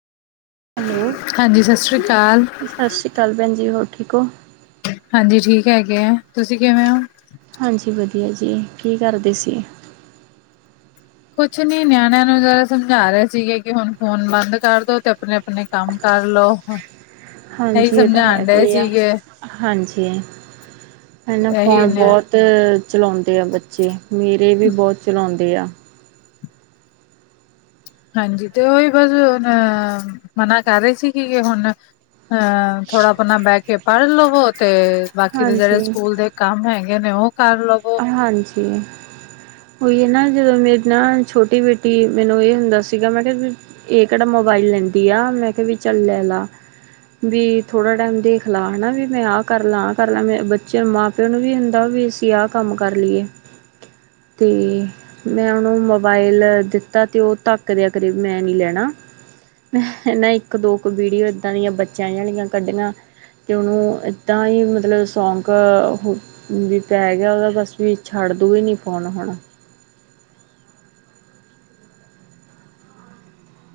Hello. ਹਾਂਜੀ ਸਸ ਸ਼੍ਰੀ ਕਾਲ। ਸਸ ਸ਼੍ਰੀ ਕਾਲ ਭੈਣ ਜੀ ਹੋਰ ਠੀਕ ਓ? ਹਾਂਜੀ ਠੀਕ ਹੈਗੇ ਐ ਤੁਸੀਂ ਕਿਵੇਂ ਓ? ਹਾਂਜੀ ਵਧੀਆ ਜੀ ਕੀ ਕਰਦੇ ਸੀ? ਕੁਛ ਨੀ ਨਿਆਣਿਆਂ ਨੂੰ ਜ਼ਰਾ ਸਮਝਾ ਰੇ ਸੀਗੇ ਕੀ ਹੁਣ ਫੋਨ ਬੰਦ ਕਰਦੋ ਤੇ ਆਪਣੇ-ਆਪਣੇ ਕੰਮ ਕਰ ਲਓ, ਇਹੀ ਹਾਂਜੀ ਇਹ ਤਾਂ ਹੈ ਤੇ ਸਮਝਾਣ ਕੋ ਡਏ ਏ ਆ ਸੀਗੇ ਹਾਂਜੀ, ਹੈਨਾ ਇਹੀ ਫੋਨ ਨੇ ਬਹੁਤ ਚਲਾਉਂਦੇ ਆ ਬੱਚੇ, ਮੇਰੇ ਵੀ ਬਹੁਤ ਚਲਾਉਂਦੇ ਆ, ਹਾਂਜੀ ਤੇ ਉਹੀ ਬਸ ਹੁਨ ਮਨਾ ਕਰ ਰਹੀ ਸੀਗੀ ਕਿ ਹੁਣ, ਹਾਂ ਥੋੜਾ ਆਪਣਾ ਬੈ ਕੈ ਪੜ ਲਵੋ ਤੇ, ਬਾਕੀ ਦੇ ਜਿਹੜੇ ਹਾਂਜੀ ਸਕੂਲ ਦੇ ਕੰਮ ਹੋਏ ਗੇਨੇ ਉਹ ਕਰ ਲਵੋ, ਹਾਂਜੀ। ਉਹੀ ਹੈ ਨਾ, ਜਦੋਂ ਮੇਰੀ ਨਾ ਛੋਟੀ ਬੇਟੀ ਮੈਨੂੰ ਇਹ ਹੁੰਦਾ ਸੀਗਾ, ਮੈਂ ਕਿਹਾ ਇਹ ਕਿਹੜਾ ਮੋਬਾਈਲ ਲੈਂਦੀ ਆ, ਮੈਂ ਕਿਹਾ ਵੀ ਚੱਲ ਲੈ ਲਾ, ਵੀ ਥੋੜਾ ਟਾਈਮ ਦੇਖ ਲਾ ਹਨਾ ਵੀ ਮੈਂ ਆਹ ਕਰ ਲਾ- ਆਹ ਕਰ ਲਾ ਮੈਂ ਬੱਚੇ ਮਾਂ, ਪੇ ਨੂੰ ਵੀ ਹੁੰਦਾ ਵੀ ਅਸੀਂ ਆਹ ਕੰਮ ਕਰ ਲਈਏ, ਤੇ ਮੈਂ ਉਹਨੂੰ ਮੋਬਾਇਲ ਲੈ ਦਿੱਤਾ ਤੇ ਉਹ ਤੱਕ ਦੇ ਆ ਕਰੇ ਮੈਂ ਨੀ ਲੈਣਾ, ਨਾ ਇੱਕ- ਦੋ ਕੁ ਵੀਡੀਓ ਏਦਾਂ ਦੀਆਂ ਬੱਚਿਆਂੀਆਂ ਕੱਢੀਆਂ, ਤੇ ਉਹਨੂੰ ਤਾਂ ਹੀ ਮਤਲਬ ਸੌਂਕ ਹੁੰਜ ਪੈ, ਯਾਂ ਉਹਦਾ ਬਸ ਵੀ ਛੱਡ ਦੀ ਵੀ ਨੀ ਫੋਨ ਹਣਾ,